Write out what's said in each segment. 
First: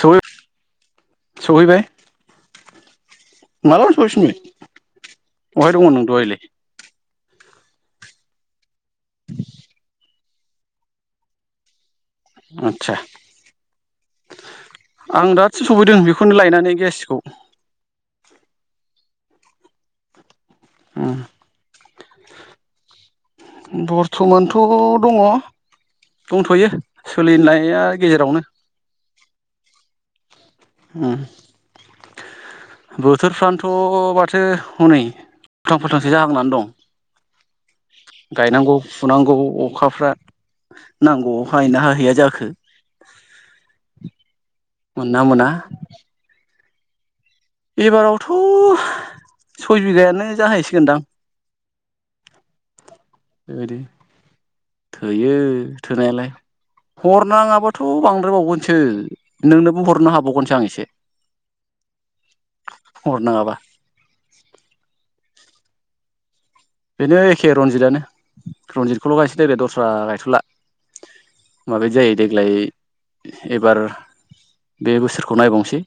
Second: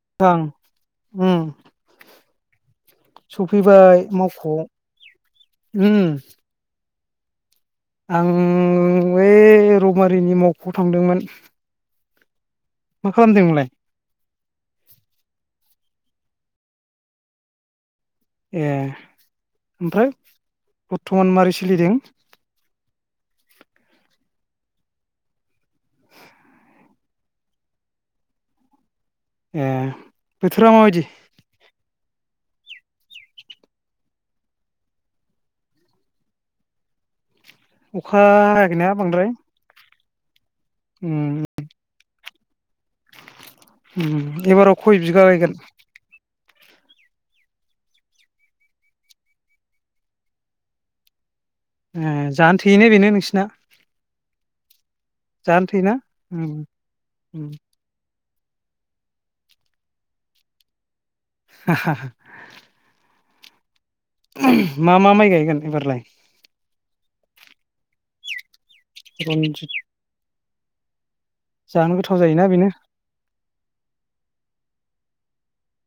सहै आं ओम सहैबाय मालाबा सफैबाय सहैफिनबाय मावख'आव बहाय दङ ओम। नों दहायलाय आं [unintelligible] [unintelligible] मावख'आव थांदोंमोन आदसा मा खालामदों नोंलाय? आं दासो सफैदों बेखौनो लायनानै गेसखौ ए ओमफ्राय बर्थमान मारै सोलिदों? बरथमानथ' दङ दंथ'यो सोलिनाया गेजेरावनो ए बोथोरा मा बायदि? बोथोरफ्रानोथ' माथो हनै उलथां फालथांसो जाहांनानै दं अखा गायनांगौ हायाखैना बांद्राय फुनांगौ अखाफ्रा उम नांगौआव हायोना हाहैया जाखो उम एबाराव खय मोनना बिगा मोना गायगोन एबारावथ' सय बिगायानो जाहैसिगोनदां ए जानो थैयोने बेनो नोंसिना बेबायदि थोयो जानो थैयोना थोनायालाय उम हर उम नाङाबाथ' बां द्रायबावगोनसो नोंनोबो हरनो हाबावगोनसो आं एसे [unintelligible] हरनाङाबा मा मा माइ गाय गोन एबारलाय बेनो एखे रनजिदानो रनजितखौल' गायसै देगलाइ रनजित दस्रा गायथ'ला जानो माबायदि जायो गोथाव जायोना देग्लाय बेनो एबार बे बोसोर खौ नायबावनसै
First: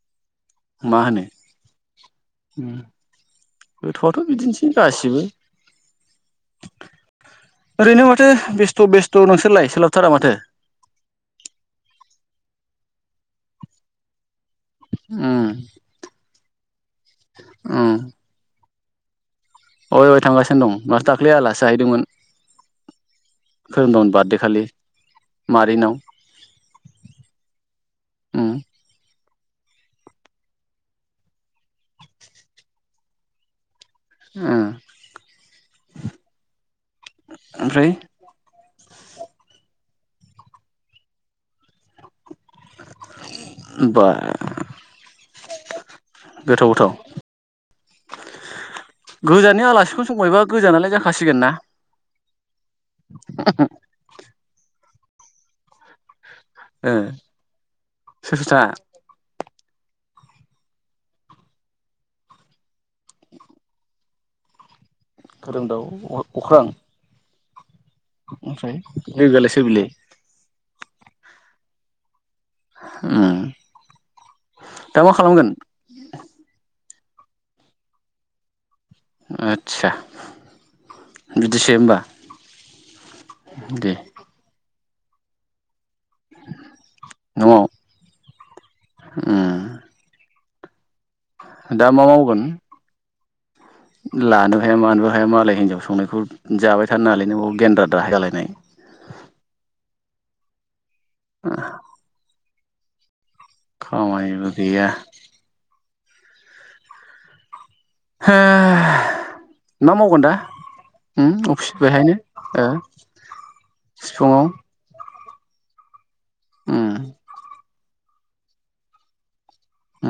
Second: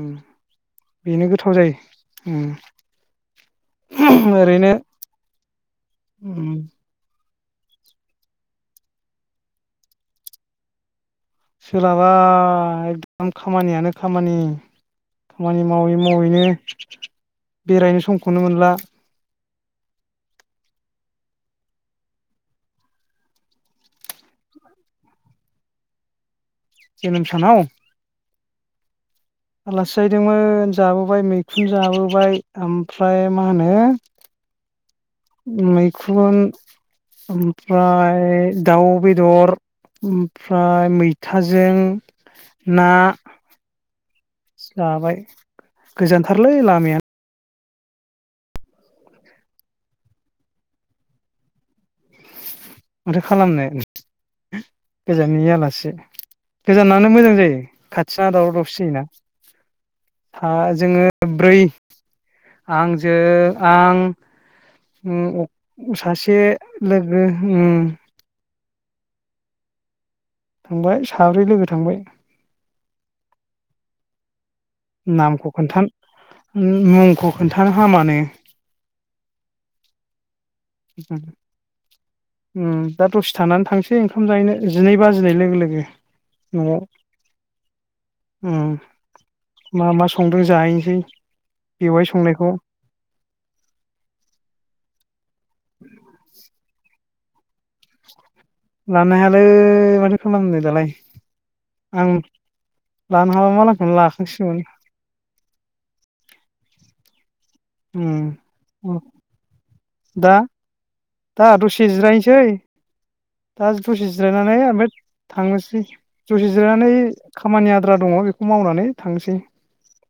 ओम बेनो गोथाव जायो ओम गोथावआथ' बिदिनोसै गासिबो उम ओरैनो माथो बेस्थ' बेस्थ' नोंसोरलाय सोलाबथारा माथो सोलाबा एकदम खामानियानो खामानि उम खामानि मावै मावैनो बेरायनो समखौनो मोनला अहाय अहाय थांगासिनो दं माथो दाख्लै आलासि जाहैदोंमोन खोरोमदावनि बार्थडे खालि मादैनाव जेनोम सानाव ओम आलासि जाहैदोंमोन जाबोबाय मैखुन जाबोबाय ओमफ्राय मा होनो ओम मैखुन ओमफ्राय दाउ बेदर ओमफ्राय मैथाजों ना बा जाबाय गोजानथारलै गोथाव गोथाव लामायानो गोजाननि आलासिखौनो संबायबा गोजानालाय जाखासिगोन ना माथो खालामनो गोजाननि आलासि ओ गोजानानो मोजां जायो खाथिना सोर सोर दावराव था दावसि जायोना हा जोङो ब्रै आंजो आं ओम खोरोमदाव अक अ सासे अख्रां लोगो ओम ओमफ्राय लोगोआलाय सोर बिलाय थांबाय साब्रै लोगो थांबाय ओम नामखौ खोन्थान ओम मुं खौ खोन्थानो हामानो आछचा बिदिसो होमबा ओम दा दसे थानानै दे थांसै ओंखाम जाहैनो जिनै बाजिनाय लोगो लोगो न'आव उम ओम मा मा संदोज जायैनसै दा मा मावगोन लानो हाया मानबो हा आफाया मालाय हिनजाव संनायखौ जाबाय थ थान ननानै लायनोबाव गेन्द्रा दाहाय जालायनाय। लनो हायालय माथो खालामनो दालाय। आ आं लानो हाबा मालांखौनो लाखांसिगोन। गैया हो ओम मा मावगोन दा उम दा अफिस दसे बेहायनो जिरायनोसै ओ दा दसे सिफुङाव जिरायनानै ओमफ्राय थांनोसै। दसे उम जिरायनानै खामानिया आद्रा दङ बेखौ मावनानै थांसै।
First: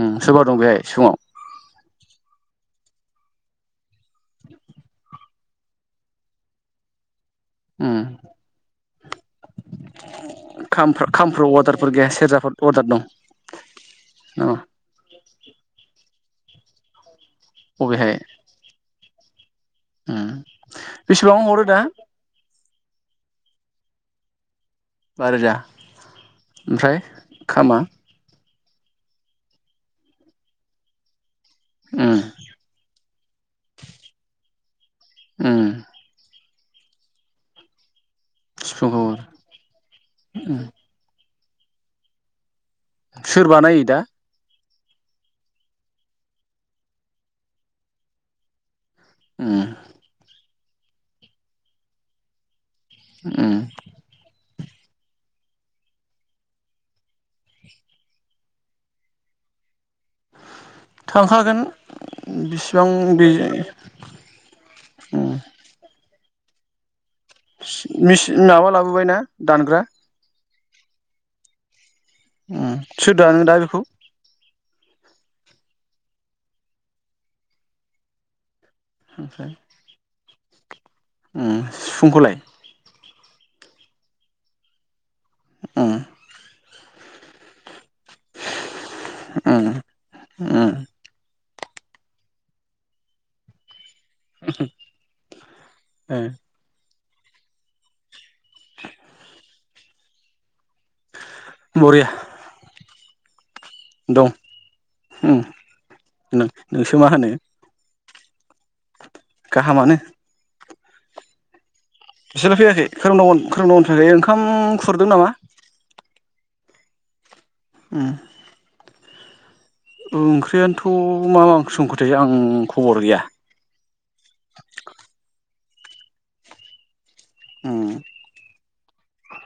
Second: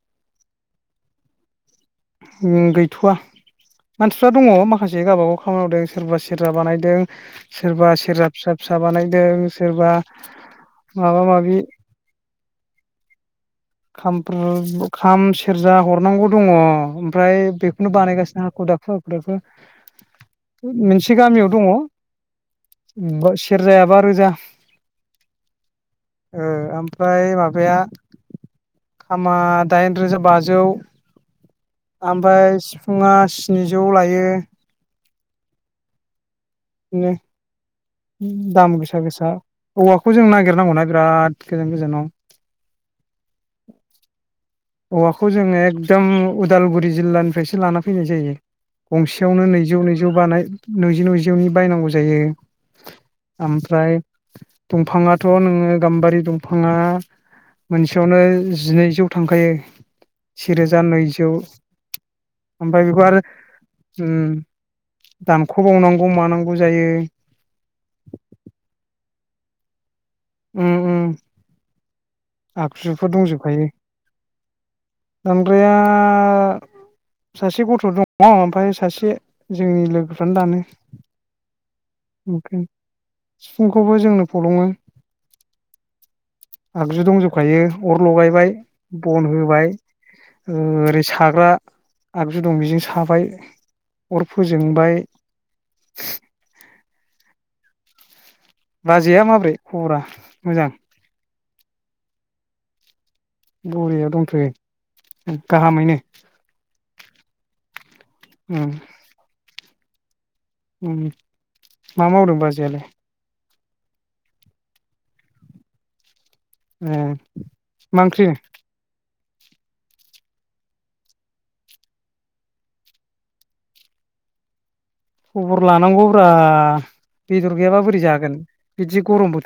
ओम सोरबा दं बेहाय सिफुंवाव। गैथ'वा मानसिफ्रा दङ माखासे गावबागाव खामानि मावदों सोरबा सेरा बानायदों। सोरबा उम सेरजा फिसा फिसा बानायदों सोरबा खामफ्रा माबा खामफ्राव माबि अर्डारफोर गैया सेरजाफोर अर्डार दं नामा खाम सेरजा हरनांगौ दङ। ओमफ्राय बेखौनो बबेहाय बानायगासिनो हाखु दाखु। उम [inaudible] मोनसे बेसेबां गामियाव हरो दङ। दा सेर जायाबा रोजा। बा रोजा ओ ओमफ्राय माबाया। खामा खामा दाइन रोजा बाजौ। उम ओमफ्राय सिफुुङा स्निजौ लायो। उ। [inaudible] दाम गोसा सिफुंखौ गोसा औवाखौ जों नागिरनांगौना बिराद। गोजान गोजानाव। सोर बानायो दा। औवाखौ जोङो एकदम उदालगुरि जिल्लानिफ्रायसो लाना फैनाय जायो। गंसेयावनो उम नैजौ नैजौ बानाय। नैजि नैजिवनि बायनांगौ जायो। उम ओमफ्राय। दंफाङाथ' नोङो गामबारि दंफाङा मोनसेयावनो जिनैजौ थांखायो। सेरोजा नैजौ थांखागोन ओमफ्राय बिसिबां बेखौ आरो बे उ उम दानख'बावनांगौ मानांगौ। खौ जायो। चिन मिचिन माबा लाबोबाय ना दानग्रा। [inaudible] उ आगजुफोर सोर दाननो दा बेखौ दानग्राया सासे गथ' दङ ओमफ्राय सासे जोंनि लोगो फ्रानो दानो ओम सिफुंखौलाय ओमफ्राय सिफुंखौबो जोंनो फलङो [inaudible] आगजु दंजोबखायो अर लगायबाय बन उम होबाय उम ओरै साग्रा आगजु दं बेजों साबाय अर फोजोंबाय ओ बाजैया माब्रै खबरा मोजां बरिया बरियाव दं दंथ'यो गाहामैनो नोंसो मा होनो। उम। गाहामआनो। उम। मा मावदों एसोर लाइ बाजैयालाय फैयाखै खोरोमदाव मोन खोरोमदाव फैयाखै ओंखाम खुरदों नामा? ए। मा उम ओंख्रि। ओंख्रियानोथ' मा मा संखोथाय आं खबर गैया। खबर लानांगौब्रा। बेदर उम गैयाबा बोरै जागोन। बिदि गरम बो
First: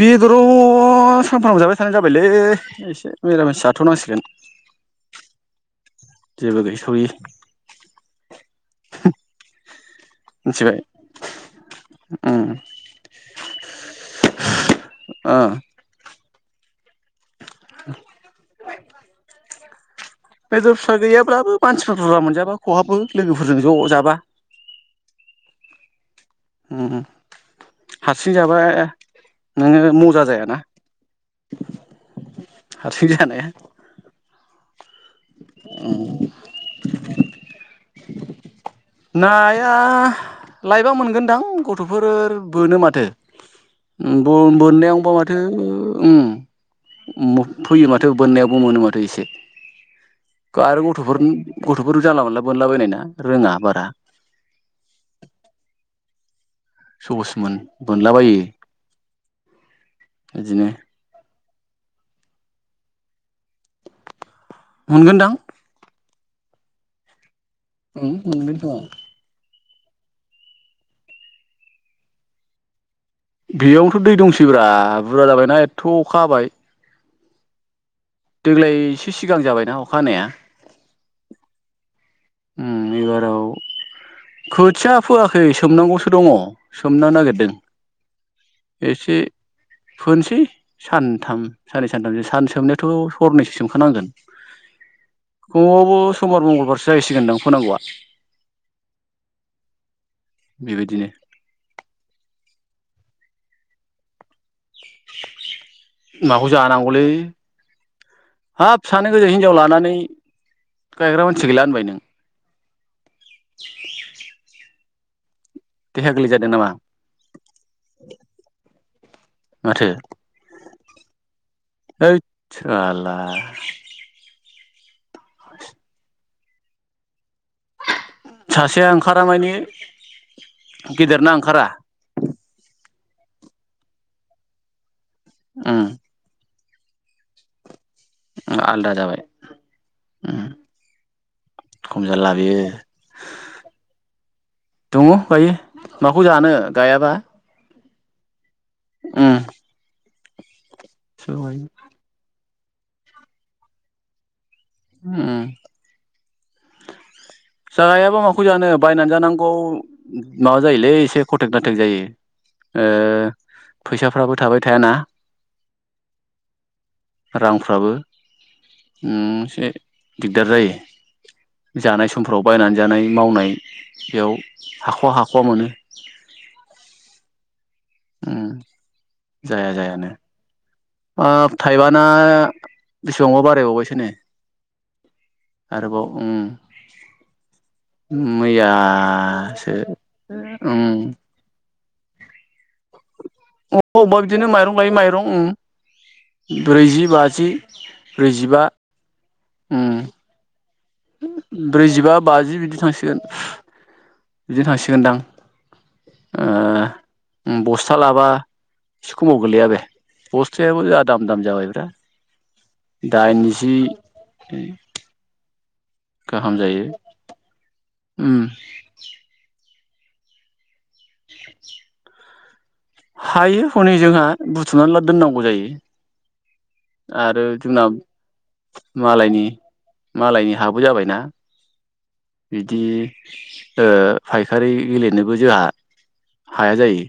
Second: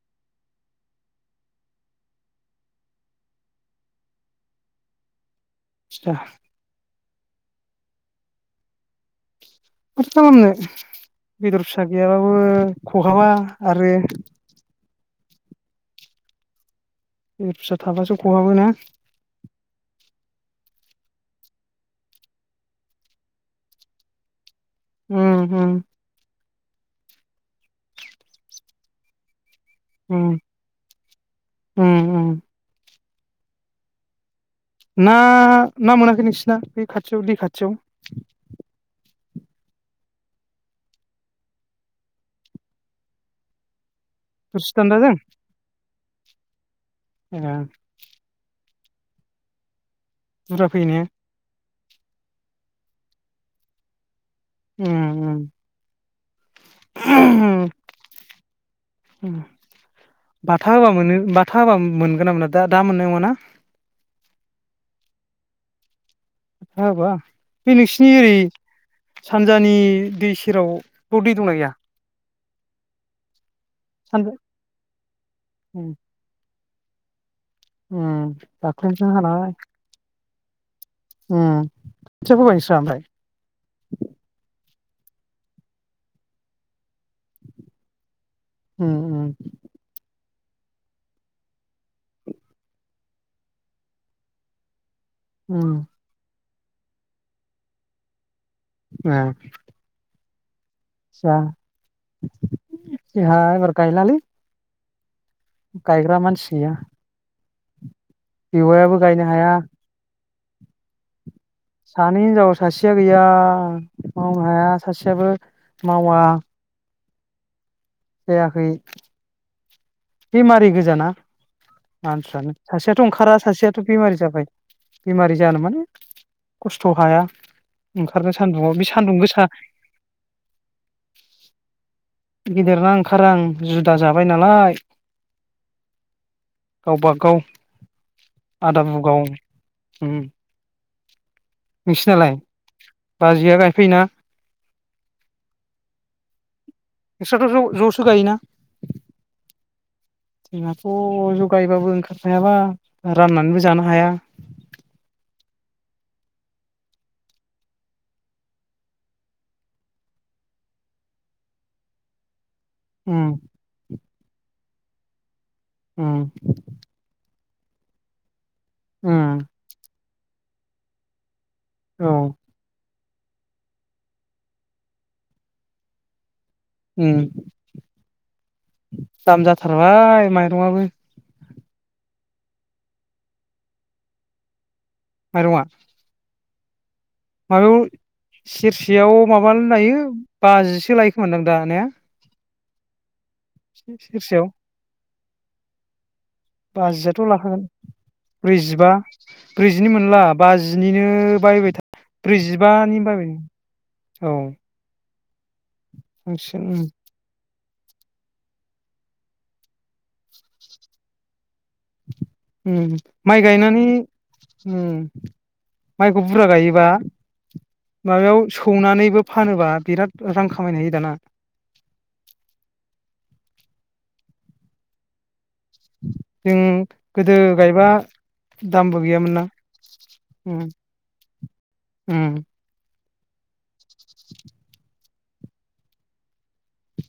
बेदराव सानफ्रामबो जाबाय थानायजाबायलै एसे मिरामिस जाथ'नांसिगोन। जेबो गैस'यि माथो खालामनो मिथिबाय बेदर फिसा गैयाबाबो उम खहाबा आरो ओ। बे फिसा थाबासो खहाबोना। बेदर फिसा गैयाब्लाबो मानसिफोर बुरजा मोनजाबा खहाबो लोगोफोरजों ज' जाबा। उम उम। उम हारसि जाबा नोङो मजा उम जायाना। उम उम हारसिंजो जानाया ना ना मोनाखै नोंसिना बे खाथियाव दै खाथियाव नाया लायबा मोनगोनदां गथ'फोर बोनो माथो। बोन थोरसि बोननायावबा दान्दाजों माथो उम। उम ए फैयो माथो बोननायाबबो मोनो माथ ओयसे बुरजा गारु फैयोने गथ'फोरनि गथ'फोर जानला मोनला बोनलाबायनाय ना रोङा बारा। उम उम सहसमोन बोनलाबायो बिदिनो बाथा होआ मानो बाथ था हाबा मोनगोन ना मोना दा मोननाय नङा ना? मोनगोनदां। अखा हाबा बे उम नोंसिनि ओरै मोनगोन खोमा सान फुजानि दै सेराव बेयाव दै दंना गैया? बेयावथ' दै सानजा दंसै ब्रा बुरजा जाबायना उम एथथ' अखा हाबाय। उम देग्लाय दाख्लैसो एसे सिगां हानाय जाबायना अखा हानाया? उम खोथिया फोबाय नोंस्रा उम ओमफ्राय? एबाराव खोथिया फोआखै सोमनांगौसो दङ। सोमनो नागिरदों उम एसे उम फोनसै सानथाम साननै सानथामसो सान सोमनोथ' हरनैसो सोमखानांगोन। उम [unintelligible] समबार मंगल जाहैसिगोनदां फोनांगौआ। आ बेबायदिनो। जोहा एबार गायला लै। [inaudible] माखौ गैया जानांगौलै? हाब बेवायाबो सानै गायनो गोजो हाया हिनजाव लानानै गायग्रा मान सानै हिनजाव सासेया गैया मावनो हाया सासे बिसाबो देहाया गोरलै जादों नामा? जायाखै माथो बेमारि गोजाना हैद मानसिफ्रानो सासेयाथ' साला ओंखारा सासेयाथ' बेमारि जाबाय बेमारि जानो माने खस्थ' हाया ओंखारनो सान्दुंआव बे सासेया सान्दुं ओंखारा गोसा मायने गेदेर ना ओंखारा गेदेरना ओंखारा ओं जुदा जाबाय नालाय ओं गावबागाव आदा आलदा बुगाव जाबाय उम खम जाला नोंसिनालाय बियो बाजैया गायफैयोना दङ' गायो माखौ जानो गायाबा [unintelligible] गायोना उम जोंहाथ ज उम गायबाबो ओंखारफायाबा राननानैबो जानो हाया उम जायाबा माखौ जानो बायनानै जानांगौ माबा जायोलै एसे [unintelligible] जायो ओ उम फैसाफ्राबो थाबाय थायाना उम रांफ्राबो उम एसे दिग दार जायो औ जानाय स माव बायनानै जानाय मावनाय बेयाव हाखवा हाखवा मोनो उम उम दाम जाया जायानो जाथारबाय माइरङाबो हाब थाइबाना बेसेबांबा बारायबावबायसो नो माइरङा आरोबाव उम [inaudible] माबायाव सेरसेयाव माबानो मैयासो लायो बाजिसे उम लायोखोमोनदां दा ने [unintelligible] अबा बिदिनो सेरसेयाव माइरं लायै माइरं उम ब्रैजि बाजियाथ बाजि लाखागोन ब्रैजिबा उम ब्रैजिनि मोनला बाजि ब्रैजिबा बाजि बिदि थांसिगोन बायबाय बिदि थांसिगोनदां ओ थांसिगोन उम उम बस्था लाबा एसे खमाव गोलैया बे बस्थायाबो जा दाम दाम जाबाय बे उम माइ गायनानै उम माइखौ बुरजा गाहाम जायो गायोबा उम माबायाव सौनानैबो फानोबा बिराद रां खामायनो हायो दाना [inaudible] हायो हनै जोंहा बुथुमनानै ला दोननांगौ जायो जों गोदो आरो जोंना गायबा दामबो गैयामोन मालायनि ना मालायनि उम हाबो जाबायना उम बिदि [inaudible] ओ फायखारि [unintelligible] नोबो जोहा हाया जायो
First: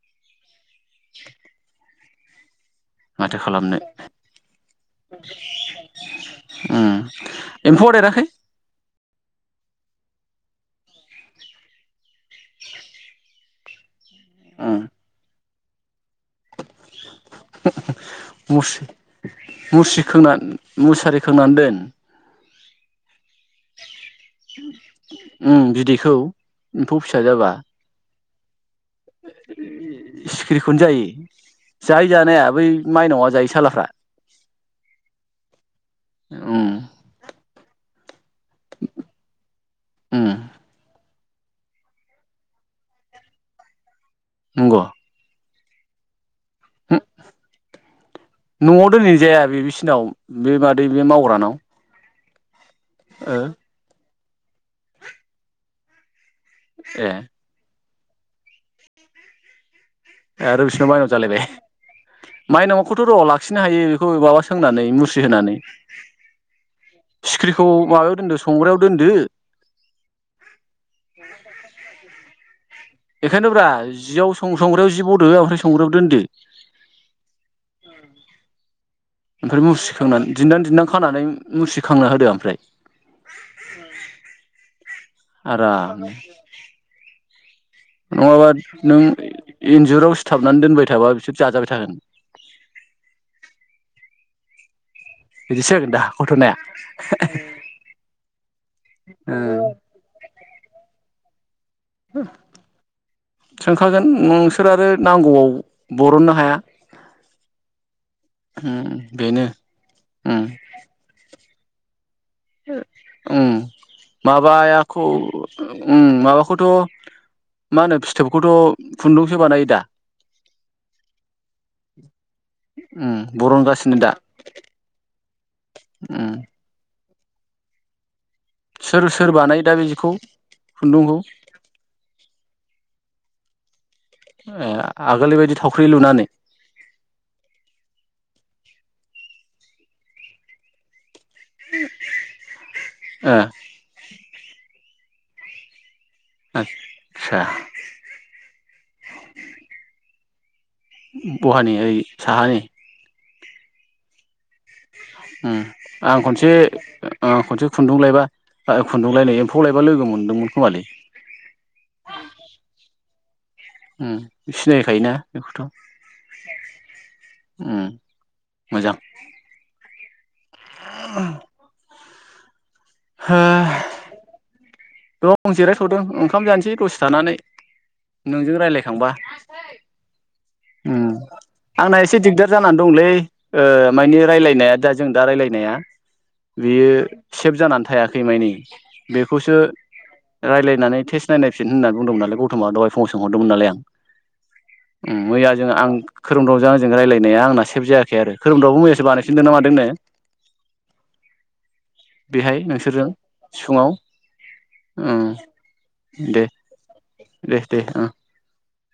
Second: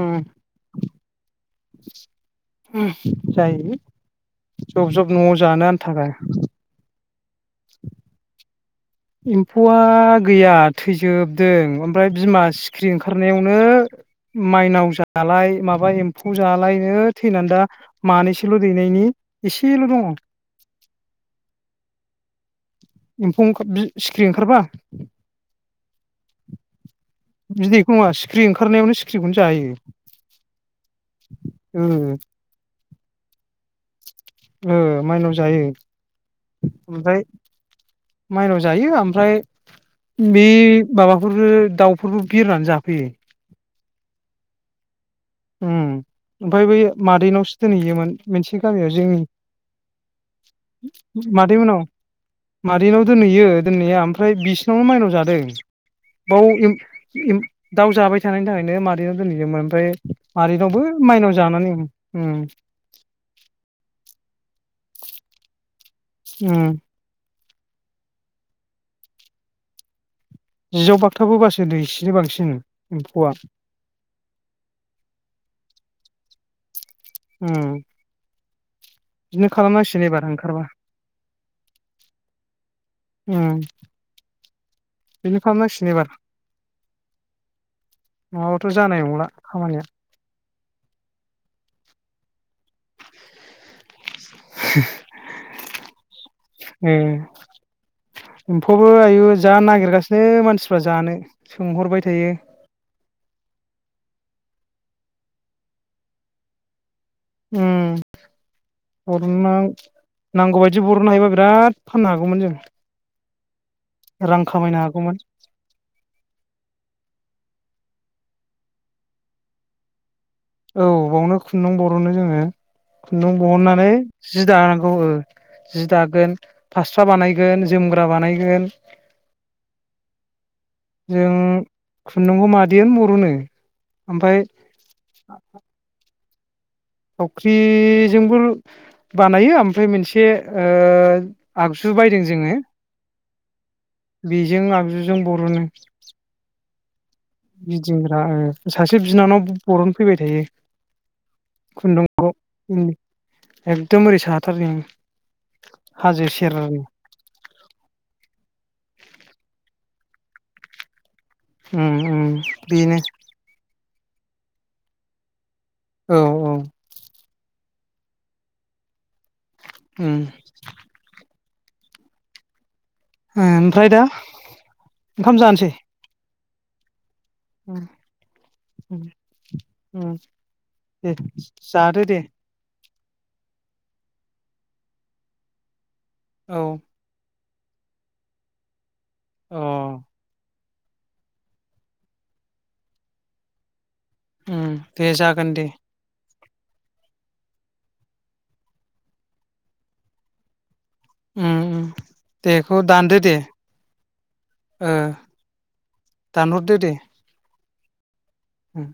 उम [inaudible] ओम माथो जायोलै खालामनो जब जब न'आव जानो आन्था गा उम एम्फौआ देराखै एम्फौआ गैया थैजोबदों ओमफाय बिमा सिखिरि ओंखारनायाव मो उम माइनाव जालाय माबा एम फौ जालायनो थैनानै दा मानैसोल' मुस्रि दैनायनि एसेल' मुस्रि दङ खोंना मुसारि [inaudible] सिखिरि ओंखारबा ओम बिदैखौ एम्फौ फिसा जाबा बिदैखौ नङा सिखिरि ओंखारनायावनो सिखिरिखौनो जायो सिखिरिखौनो जायो जायो ओ जानाया बै माइनावआ जायो सालाफ्रा ओ माइनाव जायो उम ओमफाय माइनाव जायो आमफ्राय उम बे माबाख रो दाउफोरबो बिरनानै जाफैयो नंगौ ओम ओमफाय बै मादैनावसो दोनहैयोमोन मोनसे न'आव गामियाव दोनैनाय जोंनि जाया बे बिसिनाव बे मादै बे मावग्रानाव मादैमोननाव मादैनाव ओ दोनहैयो दोननाया आम ओमफ्राय बिसिनावनो माइनाव जादों औ इम ए इम दाउ जाबाय थानायनि थाखायनो मादैनाव दोनहैयोमोन आमफाय आरो बिसिनाव माइनाव जालायबाय माइनावखौथ' र' लाखिनो हायो इखौ माबा सोंनानै मुस्रि होनानै उम सिख्रिखौ माबायाव दोनदो संग्रायाव दोनदो जिआव बाथाब होबासो दैसेनि बांसिन एम्फौआ मफ्राय संग्रायाव दोनदो उम बिदिनो ओमफ्राय खालामनांसिगोन एबार मुसिखांनानै ओंखारबा दिन्दां दिन्दां खानानै मुसिखांना होदो ओमफ्राय बिनिफ्राय नां आरामनो सनिबार नङाबा नों खामानिया इन्जुराव सिथाबनानै दोनबाय थाबा बिसोर जाजाबाय थागोन [inaudible] बिदिसो जागोन दा घथ'नाया [inaudible] ए एम्फौबो आयु जा नागिरगासिनो मानसि प्रजानो सोंहरबाय थायो। सोंखागोन नोंसोर आरो नांगौ आव बरननो हाया। होम उम बेनो बरननो उम नांगौबायदि बरननो हायोबा बिराद फानना गौमोन जों। ओम। रां माबा खामायनो याखौ हागौमोन ओम माबाखौथ' मा होनो फिथोबखौथ' खुन्दुंसो बानायो दा? औ बावनो खुन्दुं बरनो जोङो, उम खुन्दुं बहननानै बरनगासिनो दा जि दानांगौ ओ जि उम दागोन फास फास्रा बानायगोन जोमग्रा बानायगोन सोर सोर बानायो दा बेखौ खुन्दुंखौ? बेयोन बर'नो। ओमफ्राय ए आगोल बेबायदि थावख्रि लुनानै? थावख्रि जोंबो बानायो ओमफ्राय मोनसे ओ आगजु बायदों जोङो ओ बेजों आगजु जों बर'नो ओ। गिदिंग्रा ओ सासे बिनानाव बरन फैबाय थायो। बहानि ओरै खुन्दुं साहानि? एकदम ओरै साहाथारनि ओं। ओम आं खनसे ओ खनसे खुन्दुं लायबा अ खुन्दुंलायनो एम्फौ लायबा लोगो मोन दोंमोन खोमालै। उम उम बिनो। ओ सिनाय खायोना बेखौथ'। औ औ। ओम मोजां। ओम। [inaudible] हो ओ ओमफ्राय दा? ओंखाम दं जिरायथ'दों। ओंखाम जानसै दसे थानानै। ओ नोंजों ओ रायलायखांबा ओ उम दे आंना जादो दे। एसे दिगदार जानानै दंलै ओ मानि रायलायनाया दा जों दा रायजलायनाया। औ बियो। सेब जानानै थायाखै मायनि बेखौसो अ रायज्लायनानै टेस्ट नायनायफिन होननानै बुंदोंमोन नालाय गौथ'मा दहाय फुङाव सोंहरदोंमोन नालाय आं दे उम मैया जागोन दे जों आं खोरोमदावजों आंजों रायल्लायनाया आंना सेफ जायाखै आरो खोरोमदावबो मैयासो बानायफिनदोंना मादोंनो। ओम ओम बेहाय देखौ नोंसोरजों दानदो दे। सिफुङाव ओ उम दानहरदो दे। दे दे ओं उम